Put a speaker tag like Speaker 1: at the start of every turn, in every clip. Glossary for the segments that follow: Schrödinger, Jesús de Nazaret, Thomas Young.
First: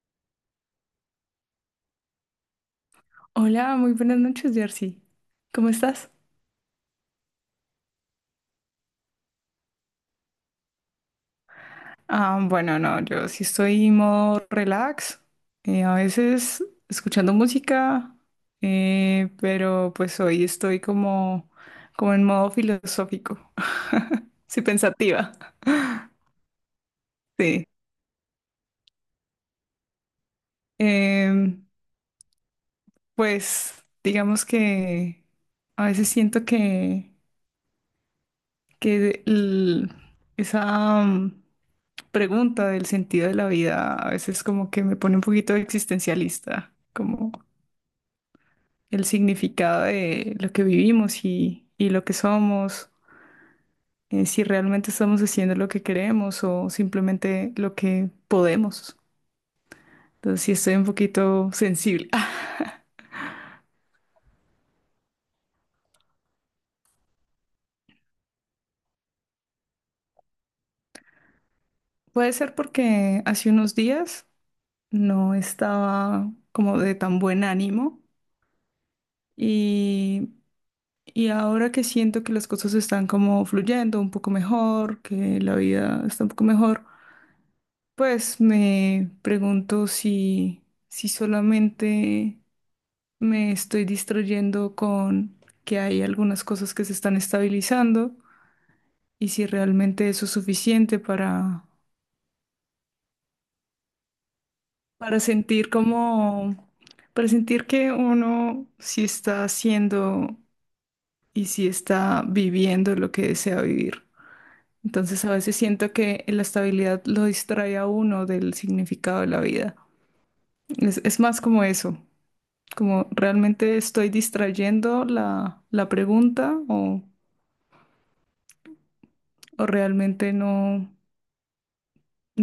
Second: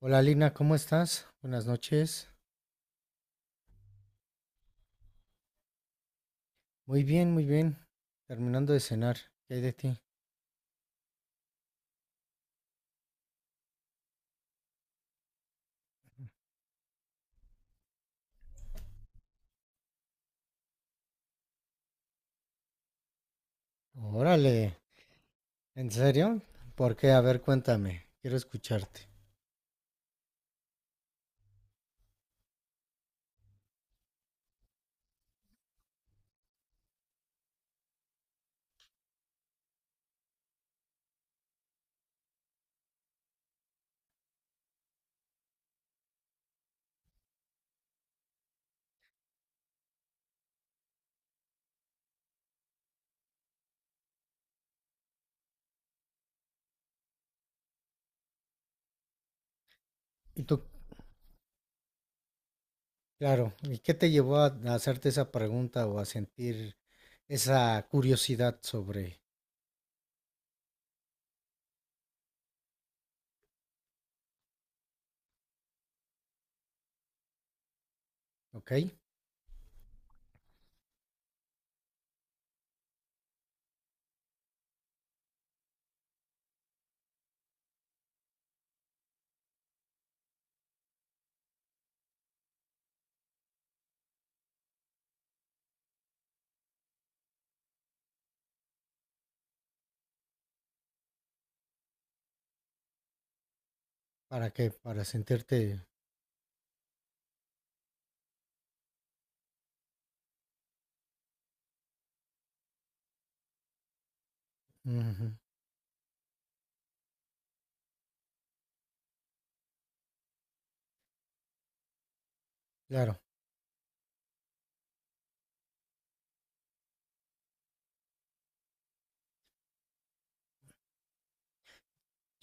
Speaker 1: Hola Lina, ¿cómo estás? Buenas noches.
Speaker 2: Hola, muy buenas noches, Jersey. ¿Cómo estás?
Speaker 1: Muy bien, muy bien. Terminando de cenar. ¿Qué hay de ti?
Speaker 2: Bueno, no, yo sí estoy en modo relax, a veces escuchando música, pero pues hoy estoy como en modo filosófico, sí,
Speaker 1: Órale,
Speaker 2: pensativa,
Speaker 1: ¿en serio? ¿Por qué? A ver,
Speaker 2: sí.
Speaker 1: cuéntame. Quiero escucharte.
Speaker 2: Em, pues digamos que a veces siento que esa... pregunta del sentido de la vida a veces como que me pone un poquito existencialista, como el significado de lo que vivimos y lo que somos, si realmente estamos haciendo lo que queremos o simplemente lo que podemos.
Speaker 1: Y
Speaker 2: Entonces sí
Speaker 1: tú,
Speaker 2: estoy un poquito sensible. Ah,
Speaker 1: claro, ¿y qué te llevó a hacerte esa pregunta o a sentir esa curiosidad sobre,
Speaker 2: puede ser porque hace unos días no estaba como de tan buen ánimo
Speaker 1: ¿ok?
Speaker 2: y y ahora que siento que las cosas están como fluyendo un poco mejor, que la vida está un poco mejor, pues me pregunto si solamente me estoy distrayendo con que hay algunas cosas que se están estabilizando y si realmente eso es suficiente
Speaker 1: ¿Para qué? Para
Speaker 2: para sentir
Speaker 1: sentirte...
Speaker 2: como, para sentir que uno sí está haciendo y sí está viviendo lo que desea vivir. Entonces a
Speaker 1: Ujú,
Speaker 2: veces siento que la estabilidad lo distrae a uno del significado de la vida. Es más como eso, como
Speaker 1: claro.
Speaker 2: realmente estoy distrayendo la pregunta o realmente no,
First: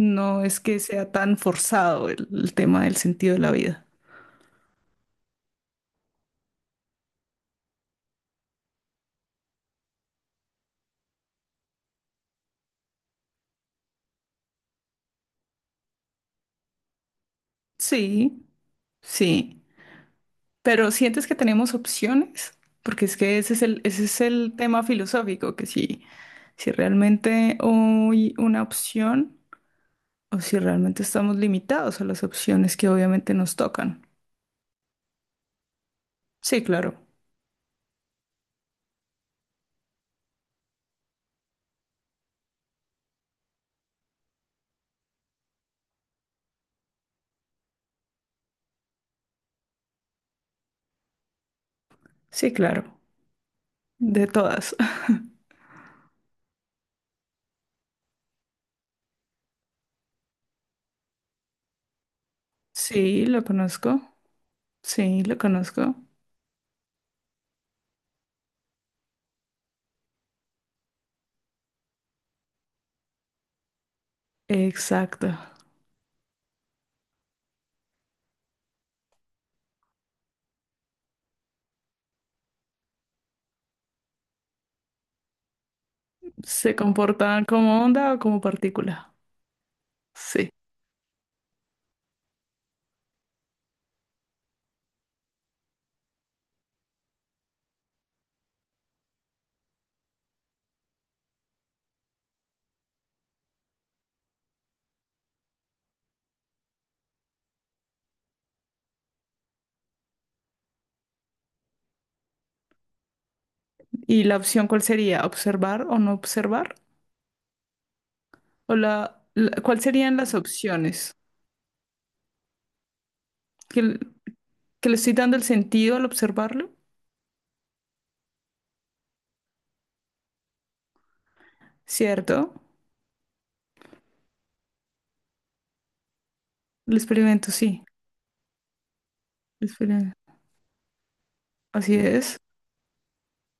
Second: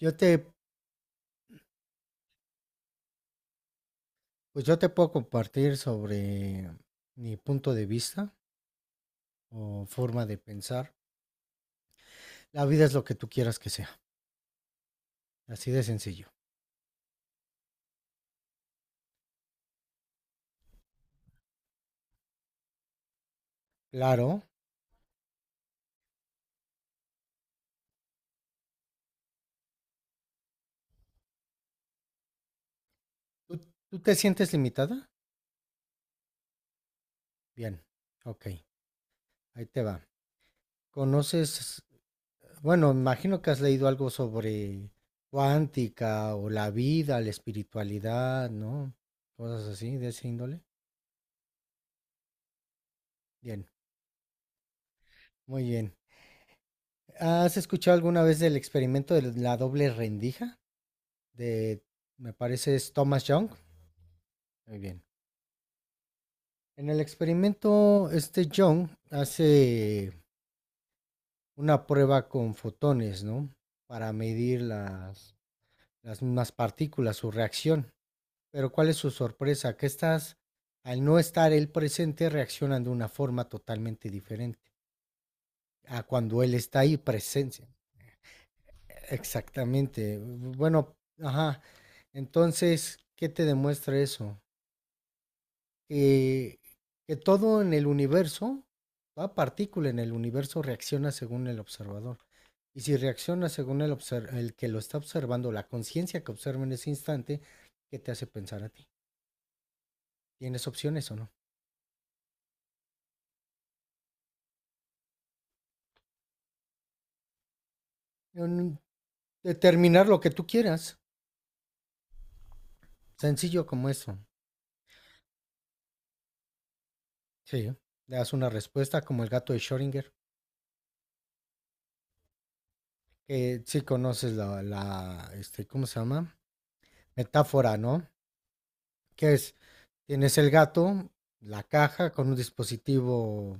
Speaker 1: Yo te,
Speaker 2: es que sea tan forzado el tema del sentido de la vida.
Speaker 1: pues yo te puedo compartir sobre mi punto de vista o forma de pensar. La vida es lo que tú quieras que sea. Así de sencillo.
Speaker 2: Sí, sí, pero ¿sientes que tenemos opciones? Porque es que ese es el, ese es
Speaker 1: Claro.
Speaker 2: el tema filosófico, que si, si realmente hay una opción, o si realmente estamos limitados a las opciones que obviamente nos
Speaker 1: ¿Tú, tú
Speaker 2: tocan.
Speaker 1: te sientes limitada?
Speaker 2: Sí, claro.
Speaker 1: Bien. Ok. Ahí te va. ¿Conoces? Bueno, imagino que has leído algo sobre cuántica o la vida, la espiritualidad, ¿no? Cosas así de ese índole.
Speaker 2: Sí, claro.
Speaker 1: Bien.
Speaker 2: De todas.
Speaker 1: Muy bien. ¿Has escuchado alguna vez del experimento de la doble rendija? De, me parece, es Thomas
Speaker 2: Sí, lo
Speaker 1: Young.
Speaker 2: conozco.
Speaker 1: Muy bien.
Speaker 2: Sí, lo conozco.
Speaker 1: En el experimento, este Young hace una prueba con fotones, ¿no? Para medir
Speaker 2: Exacto.
Speaker 1: las mismas partículas, su reacción. Pero ¿cuál es su sorpresa? ¿Que estas, al no estar él presente, reaccionan de una forma totalmente diferente a cuando él
Speaker 2: Se
Speaker 1: está ahí
Speaker 2: comportan
Speaker 1: presente?
Speaker 2: como onda o como partícula.
Speaker 1: Exactamente.
Speaker 2: Sí.
Speaker 1: Bueno, ajá. Entonces, ¿qué te demuestra eso? eh, que todo en el universo, toda partícula en el universo reacciona según el observador. Y si reacciona según el, el que lo está observando, la conciencia que observa en ese instante, ¿qué te hace pensar a ti? ¿Tienes opciones o no?
Speaker 2: ¿Y la opción cuál sería? ¿Observar o no observar? ¿O
Speaker 1: En
Speaker 2: la, la- Cuál
Speaker 1: determinar
Speaker 2: serían
Speaker 1: lo que
Speaker 2: las
Speaker 1: tú quieras.
Speaker 2: opciones?
Speaker 1: Sencillo
Speaker 2: ¿Que
Speaker 1: como eso.
Speaker 2: que le estoy dando el sentido al observarlo?
Speaker 1: Sí. Le das una respuesta como el gato de Schrödinger.
Speaker 2: ¿Cierto?
Speaker 1: Que sí conoces la, la este, ¿cómo se llama?
Speaker 2: El experimento,
Speaker 1: Metáfora,
Speaker 2: sí.
Speaker 1: ¿no? Que es,
Speaker 2: El experimento.
Speaker 1: tienes el gato, la
Speaker 2: Así
Speaker 1: caja con un
Speaker 2: es.
Speaker 1: dispositivo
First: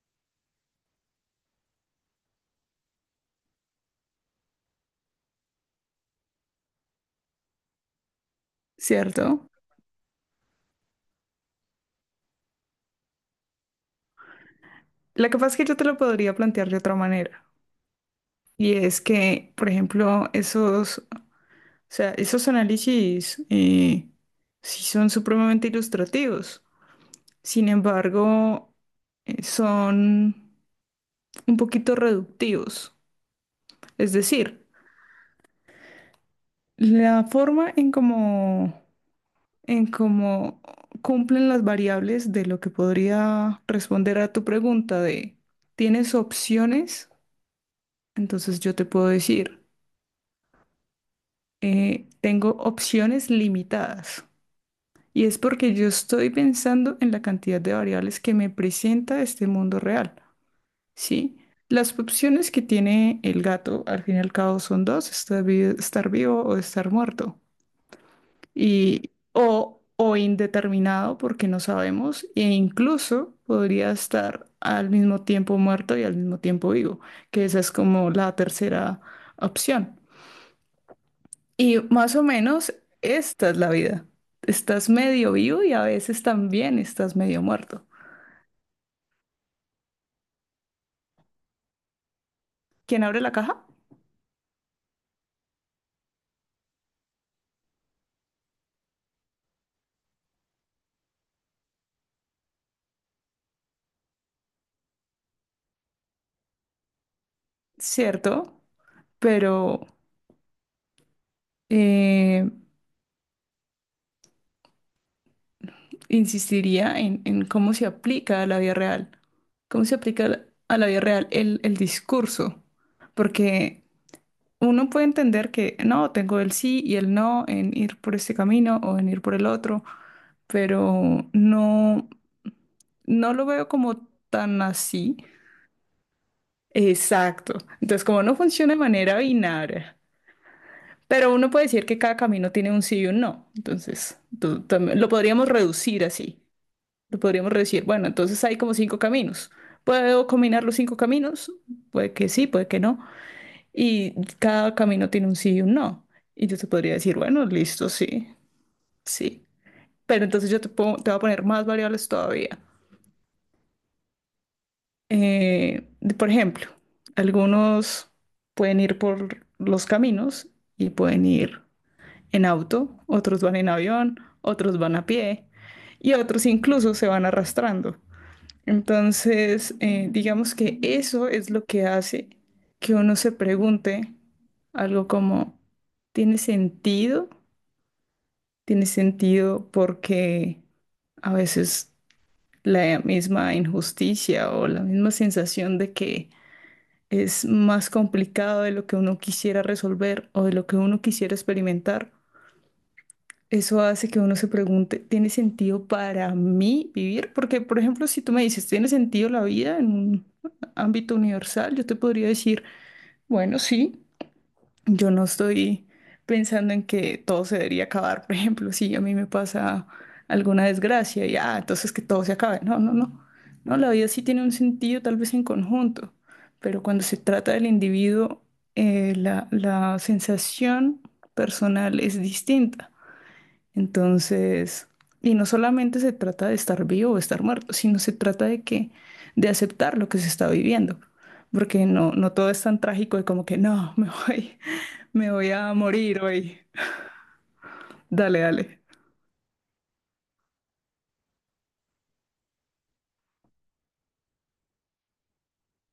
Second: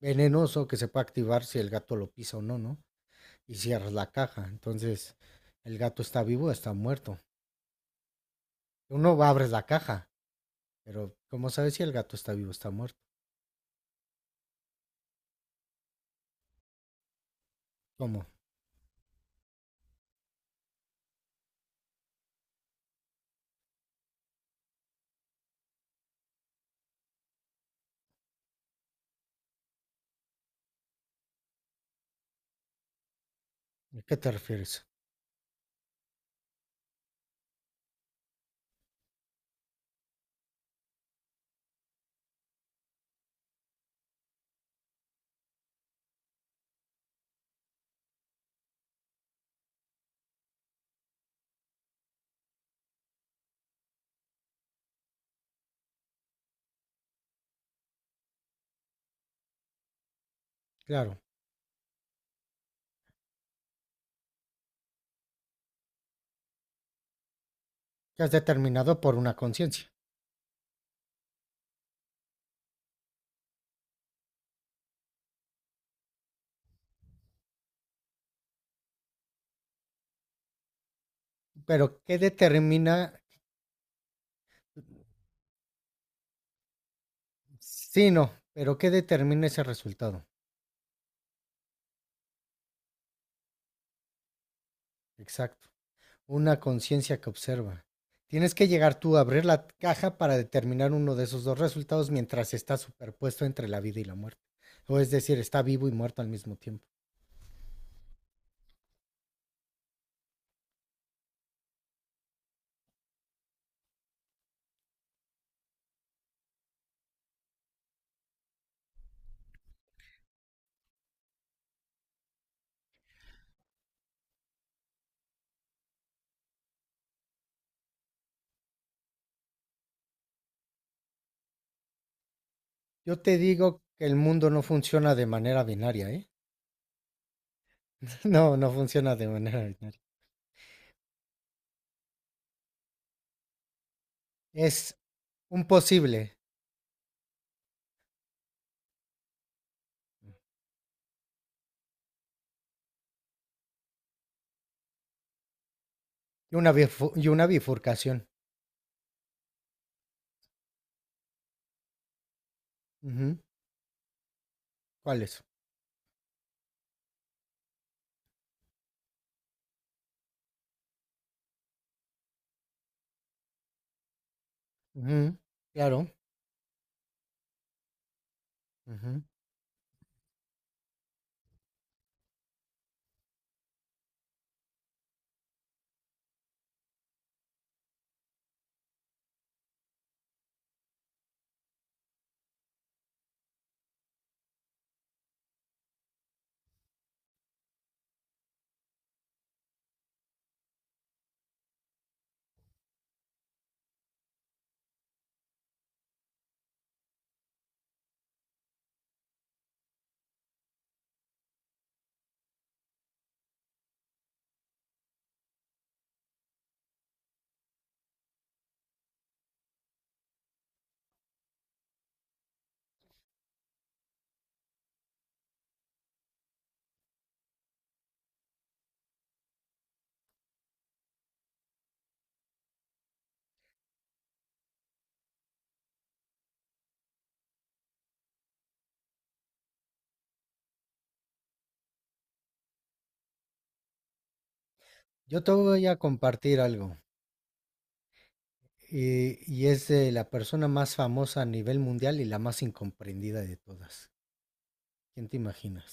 Speaker 1: venenoso que se puede activar si el gato lo pisa o no, ¿no? Y cierras la caja. Entonces, el gato está vivo o está muerto. Uno va, abres
Speaker 2: ¿Cierto?
Speaker 1: la caja, pero ¿cómo sabes si el gato está vivo o está muerto?
Speaker 2: Lo que pasa es que yo te lo podría plantear de otra manera.
Speaker 1: ¿Cómo?
Speaker 2: Y es que, por ejemplo, esos análisis sí son supremamente ilustrativos. Sin embargo, son un poquito reductivos.
Speaker 1: ¿A
Speaker 2: Es
Speaker 1: qué te
Speaker 2: decir,
Speaker 1: refieres?
Speaker 2: la forma en cómo cumplen las variables de lo que podría responder a tu pregunta de, ¿tienes opciones? Entonces yo te puedo decir, tengo opciones limitadas. Y es porque yo estoy pensando en la cantidad de variables que me presenta este mundo real,
Speaker 1: Claro,
Speaker 2: ¿sí? Las opciones que tiene el gato, al fin y al cabo, son dos, estar vivo o estar muerto.
Speaker 1: que has determinado
Speaker 2: Y,
Speaker 1: por una conciencia.
Speaker 2: o indeterminado, porque no sabemos, e incluso podría estar al mismo tiempo muerto y al mismo tiempo vivo, que esa es como la tercera opción. Y
Speaker 1: Pero
Speaker 2: más
Speaker 1: ¿qué
Speaker 2: o menos
Speaker 1: determina?
Speaker 2: esta es la vida. Estás medio vivo y a veces también estás medio muerto.
Speaker 1: Sí, no, pero ¿qué determina ese resultado?
Speaker 2: ¿Quién abre la caja?
Speaker 1: Exacto. Una conciencia que observa. Tienes que llegar tú a abrir la caja para determinar uno de esos dos resultados mientras está superpuesto entre la vida y la muerte. O es decir, está vivo y muerto al mismo tiempo.
Speaker 2: Cierto, pero eh, insistiría en cómo se aplica a la vida real. ¿Cómo se aplica a la vida real el discurso? Porque uno puede entender que no, tengo el sí y el no en ir por este camino o en ir por el otro, pero no,
Speaker 1: Yo
Speaker 2: no
Speaker 1: te
Speaker 2: lo veo
Speaker 1: digo
Speaker 2: como
Speaker 1: que el mundo no
Speaker 2: tan
Speaker 1: funciona
Speaker 2: así.
Speaker 1: de manera binaria, ¿eh?
Speaker 2: Exacto. Entonces, como no
Speaker 1: No, no
Speaker 2: funciona de
Speaker 1: funciona
Speaker 2: manera
Speaker 1: de manera
Speaker 2: binaria,
Speaker 1: binaria.
Speaker 2: pero uno puede decir que cada camino tiene un sí y un no. Entonces,
Speaker 1: Es
Speaker 2: lo podríamos
Speaker 1: un
Speaker 2: reducir
Speaker 1: posible
Speaker 2: así. Lo podríamos reducir, bueno, entonces hay como cinco caminos. ¿Puedo combinar los cinco caminos? Puede que sí, puede que no. Y cada camino tiene un sí y un no. Y
Speaker 1: y
Speaker 2: yo te
Speaker 1: una,
Speaker 2: podría decir,
Speaker 1: y
Speaker 2: bueno,
Speaker 1: una
Speaker 2: listo,
Speaker 1: bifurcación.
Speaker 2: sí, sí. Pero entonces te voy a poner más variables todavía.
Speaker 1: Ujú, ¿cuál es?
Speaker 2: Eh, por ejemplo, algunos pueden ir por los caminos y pueden ir en auto, otros van en avión, otros van a
Speaker 1: Ujú,
Speaker 2: pie
Speaker 1: claro.
Speaker 2: y otros incluso se van arrastrando.
Speaker 1: Ujú.
Speaker 2: Entonces, digamos que eso es lo que hace que uno se pregunte algo como, ¿tiene sentido? ¿Tiene sentido? Porque a veces la misma injusticia o la misma sensación de que es más complicado de lo que uno quisiera resolver o de lo que uno quisiera experimentar. Eso hace que uno se pregunte, ¿tiene sentido para mí vivir? Porque, por ejemplo, si tú me dices, ¿tiene sentido la vida en un ámbito universal? Yo te podría decir, bueno, sí. Yo no estoy pensando en que todo se debería acabar. Por ejemplo, si a mí me pasa alguna desgracia y ah, entonces que todo se acabe. No, no, no. No, la vida sí tiene un sentido, tal vez en conjunto, pero cuando se trata del individuo, la sensación personal es distinta. Entonces, y no solamente se trata de estar vivo o estar muerto, sino se trata de que, de aceptar lo que se está viviendo, porque no, no todo es tan trágico de como que no, me voy, me
Speaker 1: Yo
Speaker 2: voy
Speaker 1: te
Speaker 2: a
Speaker 1: voy a
Speaker 2: morir
Speaker 1: compartir
Speaker 2: hoy.
Speaker 1: algo.
Speaker 2: Dale, dale.
Speaker 1: Y es de la persona más famosa a nivel mundial y la más incomprendida de todas. ¿Quién te imaginas?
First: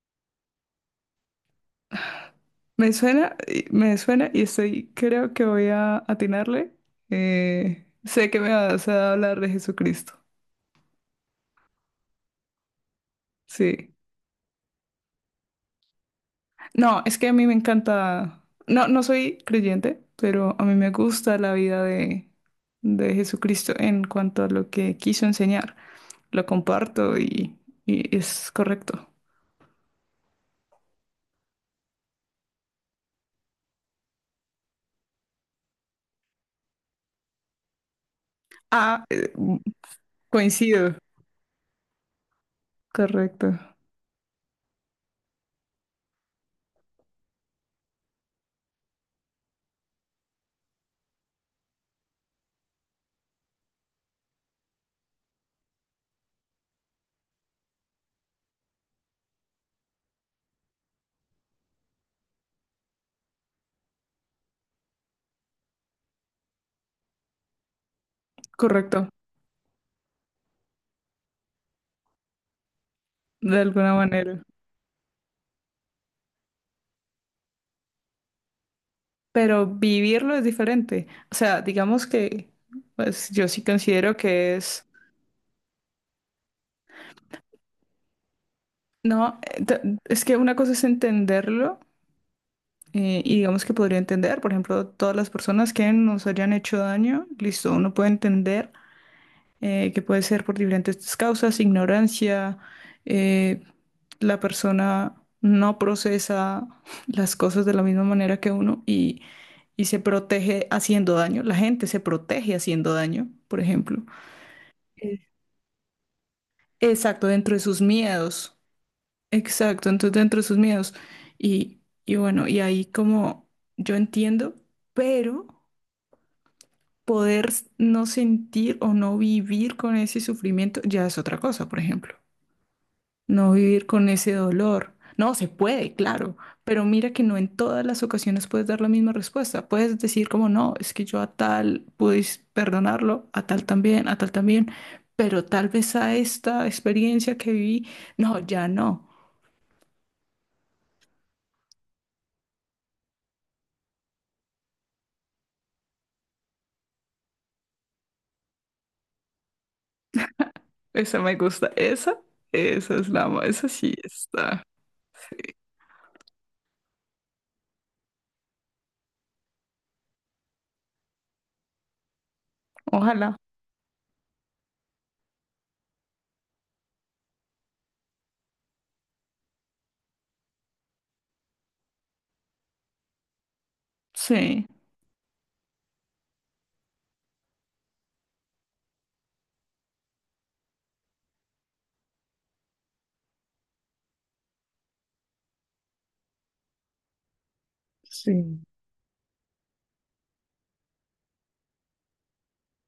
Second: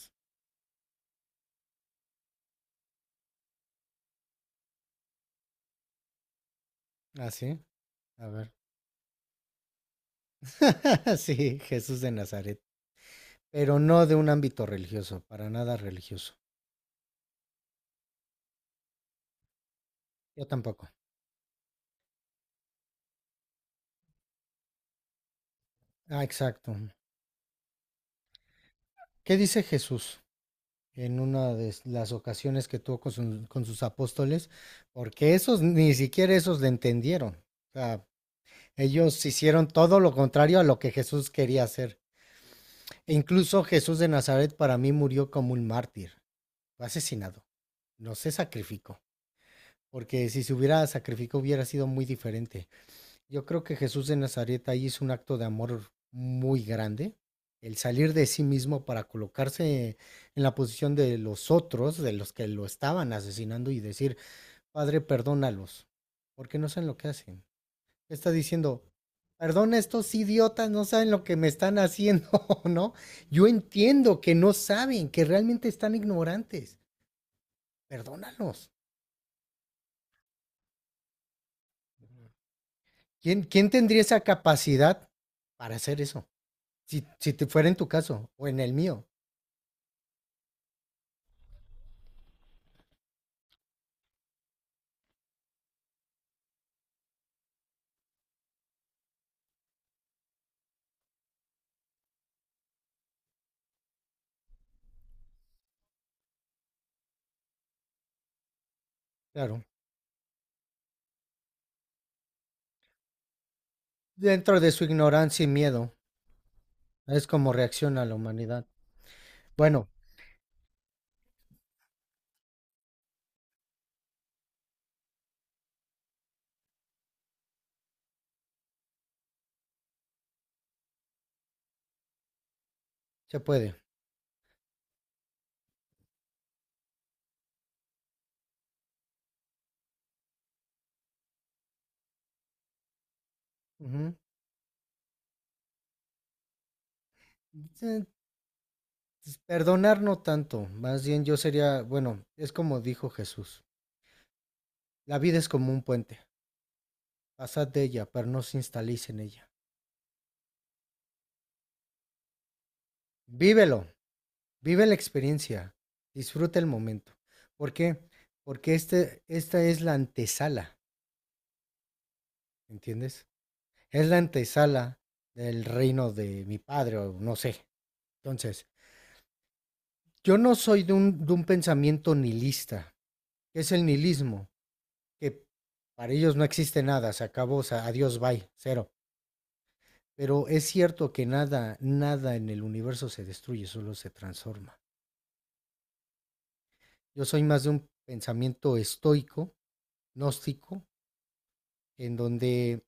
Speaker 2: Me suena, me suena y estoy, creo que voy a atinarle.
Speaker 1: Ah, sí, a
Speaker 2: Sé que me
Speaker 1: ver.
Speaker 2: vas a hablar de Jesucristo.
Speaker 1: Sí, Jesús de Nazaret. Pero
Speaker 2: Sí.
Speaker 1: no de un ámbito religioso, para nada religioso.
Speaker 2: No, es que a mí me encanta, no, no soy creyente,
Speaker 1: Yo
Speaker 2: pero a mí
Speaker 1: tampoco.
Speaker 2: me gusta la vida de Jesucristo en cuanto a lo que quiso enseñar.
Speaker 1: Ah,
Speaker 2: Lo
Speaker 1: exacto.
Speaker 2: comparto y es correcto.
Speaker 1: ¿Qué dice Jesús en una de las ocasiones que tuvo con, con sus apóstoles? Porque esos, ni siquiera esos le entendieron. O sea,
Speaker 2: Ah,
Speaker 1: ellos
Speaker 2: eh,
Speaker 1: hicieron todo lo contrario a lo que
Speaker 2: Coincido.
Speaker 1: Jesús quería hacer. E
Speaker 2: Correcto,
Speaker 1: incluso Jesús de Nazaret para mí murió como un mártir, fue asesinado, no se sacrificó, porque si se hubiera sacrificado hubiera sido muy diferente. Yo creo que Jesús de Nazaret ahí hizo un acto de amor muy grande, el salir de sí mismo para colocarse en la posición de los otros, de los que lo estaban asesinando y decir, Padre, perdónalos, porque no saben lo que hacen, está diciendo,
Speaker 2: correcto,
Speaker 1: perdón, estos idiotas no saben lo que me están haciendo, ¿no? Yo
Speaker 2: de alguna
Speaker 1: entiendo que
Speaker 2: manera.
Speaker 1: no saben, que realmente están ignorantes. Perdónalos.
Speaker 2: Pero vivirlo es diferente. O sea, digamos que, pues
Speaker 1: ¿Quién,
Speaker 2: yo sí
Speaker 1: quién tendría
Speaker 2: considero
Speaker 1: esa
Speaker 2: que es,
Speaker 1: capacidad para hacer eso? Si, si te fuera en tu caso o en el mío,
Speaker 2: no, es que una cosa es entenderlo. Y digamos que podría entender, por ejemplo, todas las personas que nos hayan hecho daño, listo, uno puede entender que puede ser por diferentes causas, ignorancia, eh, la persona no procesa las cosas de la misma manera que uno
Speaker 1: claro.
Speaker 2: y se protege haciendo daño, la gente se protege haciendo daño, por ejemplo.
Speaker 1: Dentro de su
Speaker 2: Eh,
Speaker 1: ignorancia y miedo, es
Speaker 2: Exacto,
Speaker 1: como
Speaker 2: dentro de sus
Speaker 1: reacciona la
Speaker 2: miedos,
Speaker 1: humanidad. Bueno,
Speaker 2: exacto, entonces dentro de sus miedos. Y bueno, y ahí como yo entiendo, pero… No sentir o no vivir con ese sufrimiento ya es otra cosa, por ejemplo.
Speaker 1: se
Speaker 2: No
Speaker 1: puede.
Speaker 2: vivir con ese dolor. No, se puede, claro, pero mira que no en todas las ocasiones puedes dar la misma respuesta. Puedes decir como no, es que yo a tal pude perdonarlo,
Speaker 1: Ujú.
Speaker 2: a tal también, pero tal vez a esta experiencia que viví,
Speaker 1: Eh,
Speaker 2: no, ya no.
Speaker 1: Perdonar no tanto, más bien yo sería, bueno, es como dijo Jesús, la vida es como un puente. Pasad de ella, pero no os instaléis en ella.
Speaker 2: Esa me gusta, esa es la, esa
Speaker 1: Vívelo,
Speaker 2: sí está.
Speaker 1: vive la experiencia, disfruta el momento. ¿Por qué? Porque este, esta es la antesala, ¿entiendes?
Speaker 2: Ojalá,
Speaker 1: Es la antesala del reino de mi padre, o no sé. Entonces, yo no soy de un pensamiento nihilista, que es el nihilismo,
Speaker 2: sí,
Speaker 1: que para ellos no existe nada, se acabó, adiós, bye, cero. Pero es cierto que nada, nada en el universo se destruye, solo se transforma. Yo soy más de un
Speaker 2: sí.
Speaker 1: pensamiento estoico, gnóstico, en donde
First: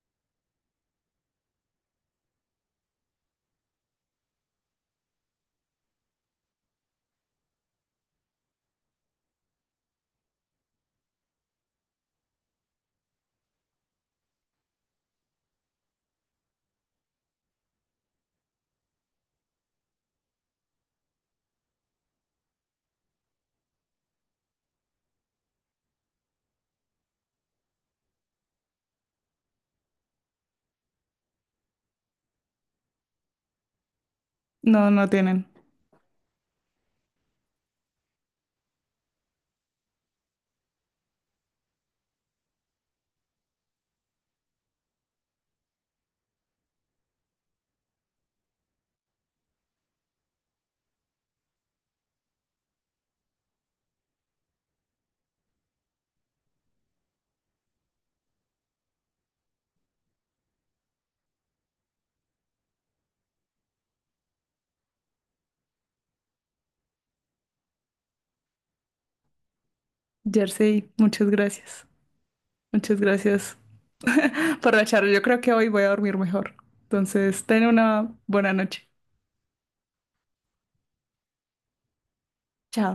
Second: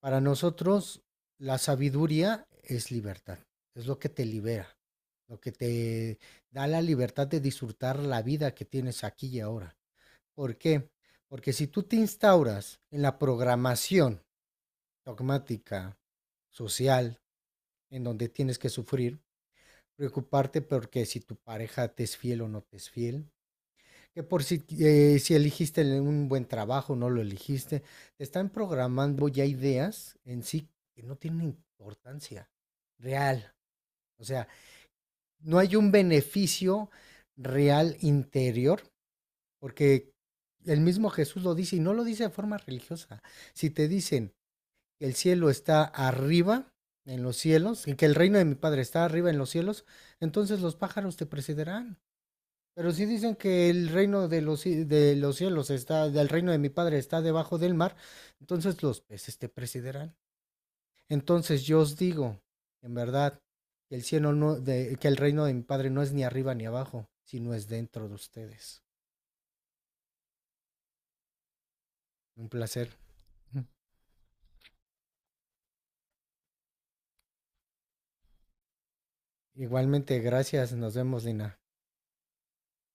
Speaker 1: para nosotros la sabiduría es libertad, es lo que te libera, lo que te da la libertad de disfrutar la vida que tienes aquí y ahora. ¿Por qué? Porque si tú te instauras en la programación dogmática, social, en donde tienes que sufrir, preocuparte porque si tu pareja te es fiel o no te es fiel, que por si, si eligiste un buen trabajo, no lo eligiste, te están programando ya ideas en sí que no tienen importancia real. O sea,
Speaker 2: No, no tienen.
Speaker 1: no hay un beneficio real interior, porque el mismo Jesús lo dice y no lo dice de forma religiosa. Si te dicen que el cielo está arriba en los cielos y que el reino de mi Padre está arriba en los cielos, entonces los pájaros te precederán. Pero sí dicen que el reino de los, de los cielos está, del reino de mi padre está debajo del mar, entonces los peces te presidirán. Entonces yo os digo, en verdad, que el cielo no, que el reino de mi padre no es ni arriba ni abajo, sino es dentro de ustedes.
Speaker 2: Jersey, muchas gracias.
Speaker 1: Un placer.
Speaker 2: Muchas gracias por la charla. Yo creo que hoy voy a dormir mejor. Entonces, ten una buena noche.
Speaker 1: Igualmente, gracias. Nos vemos, Lina.
Speaker 2: Chao.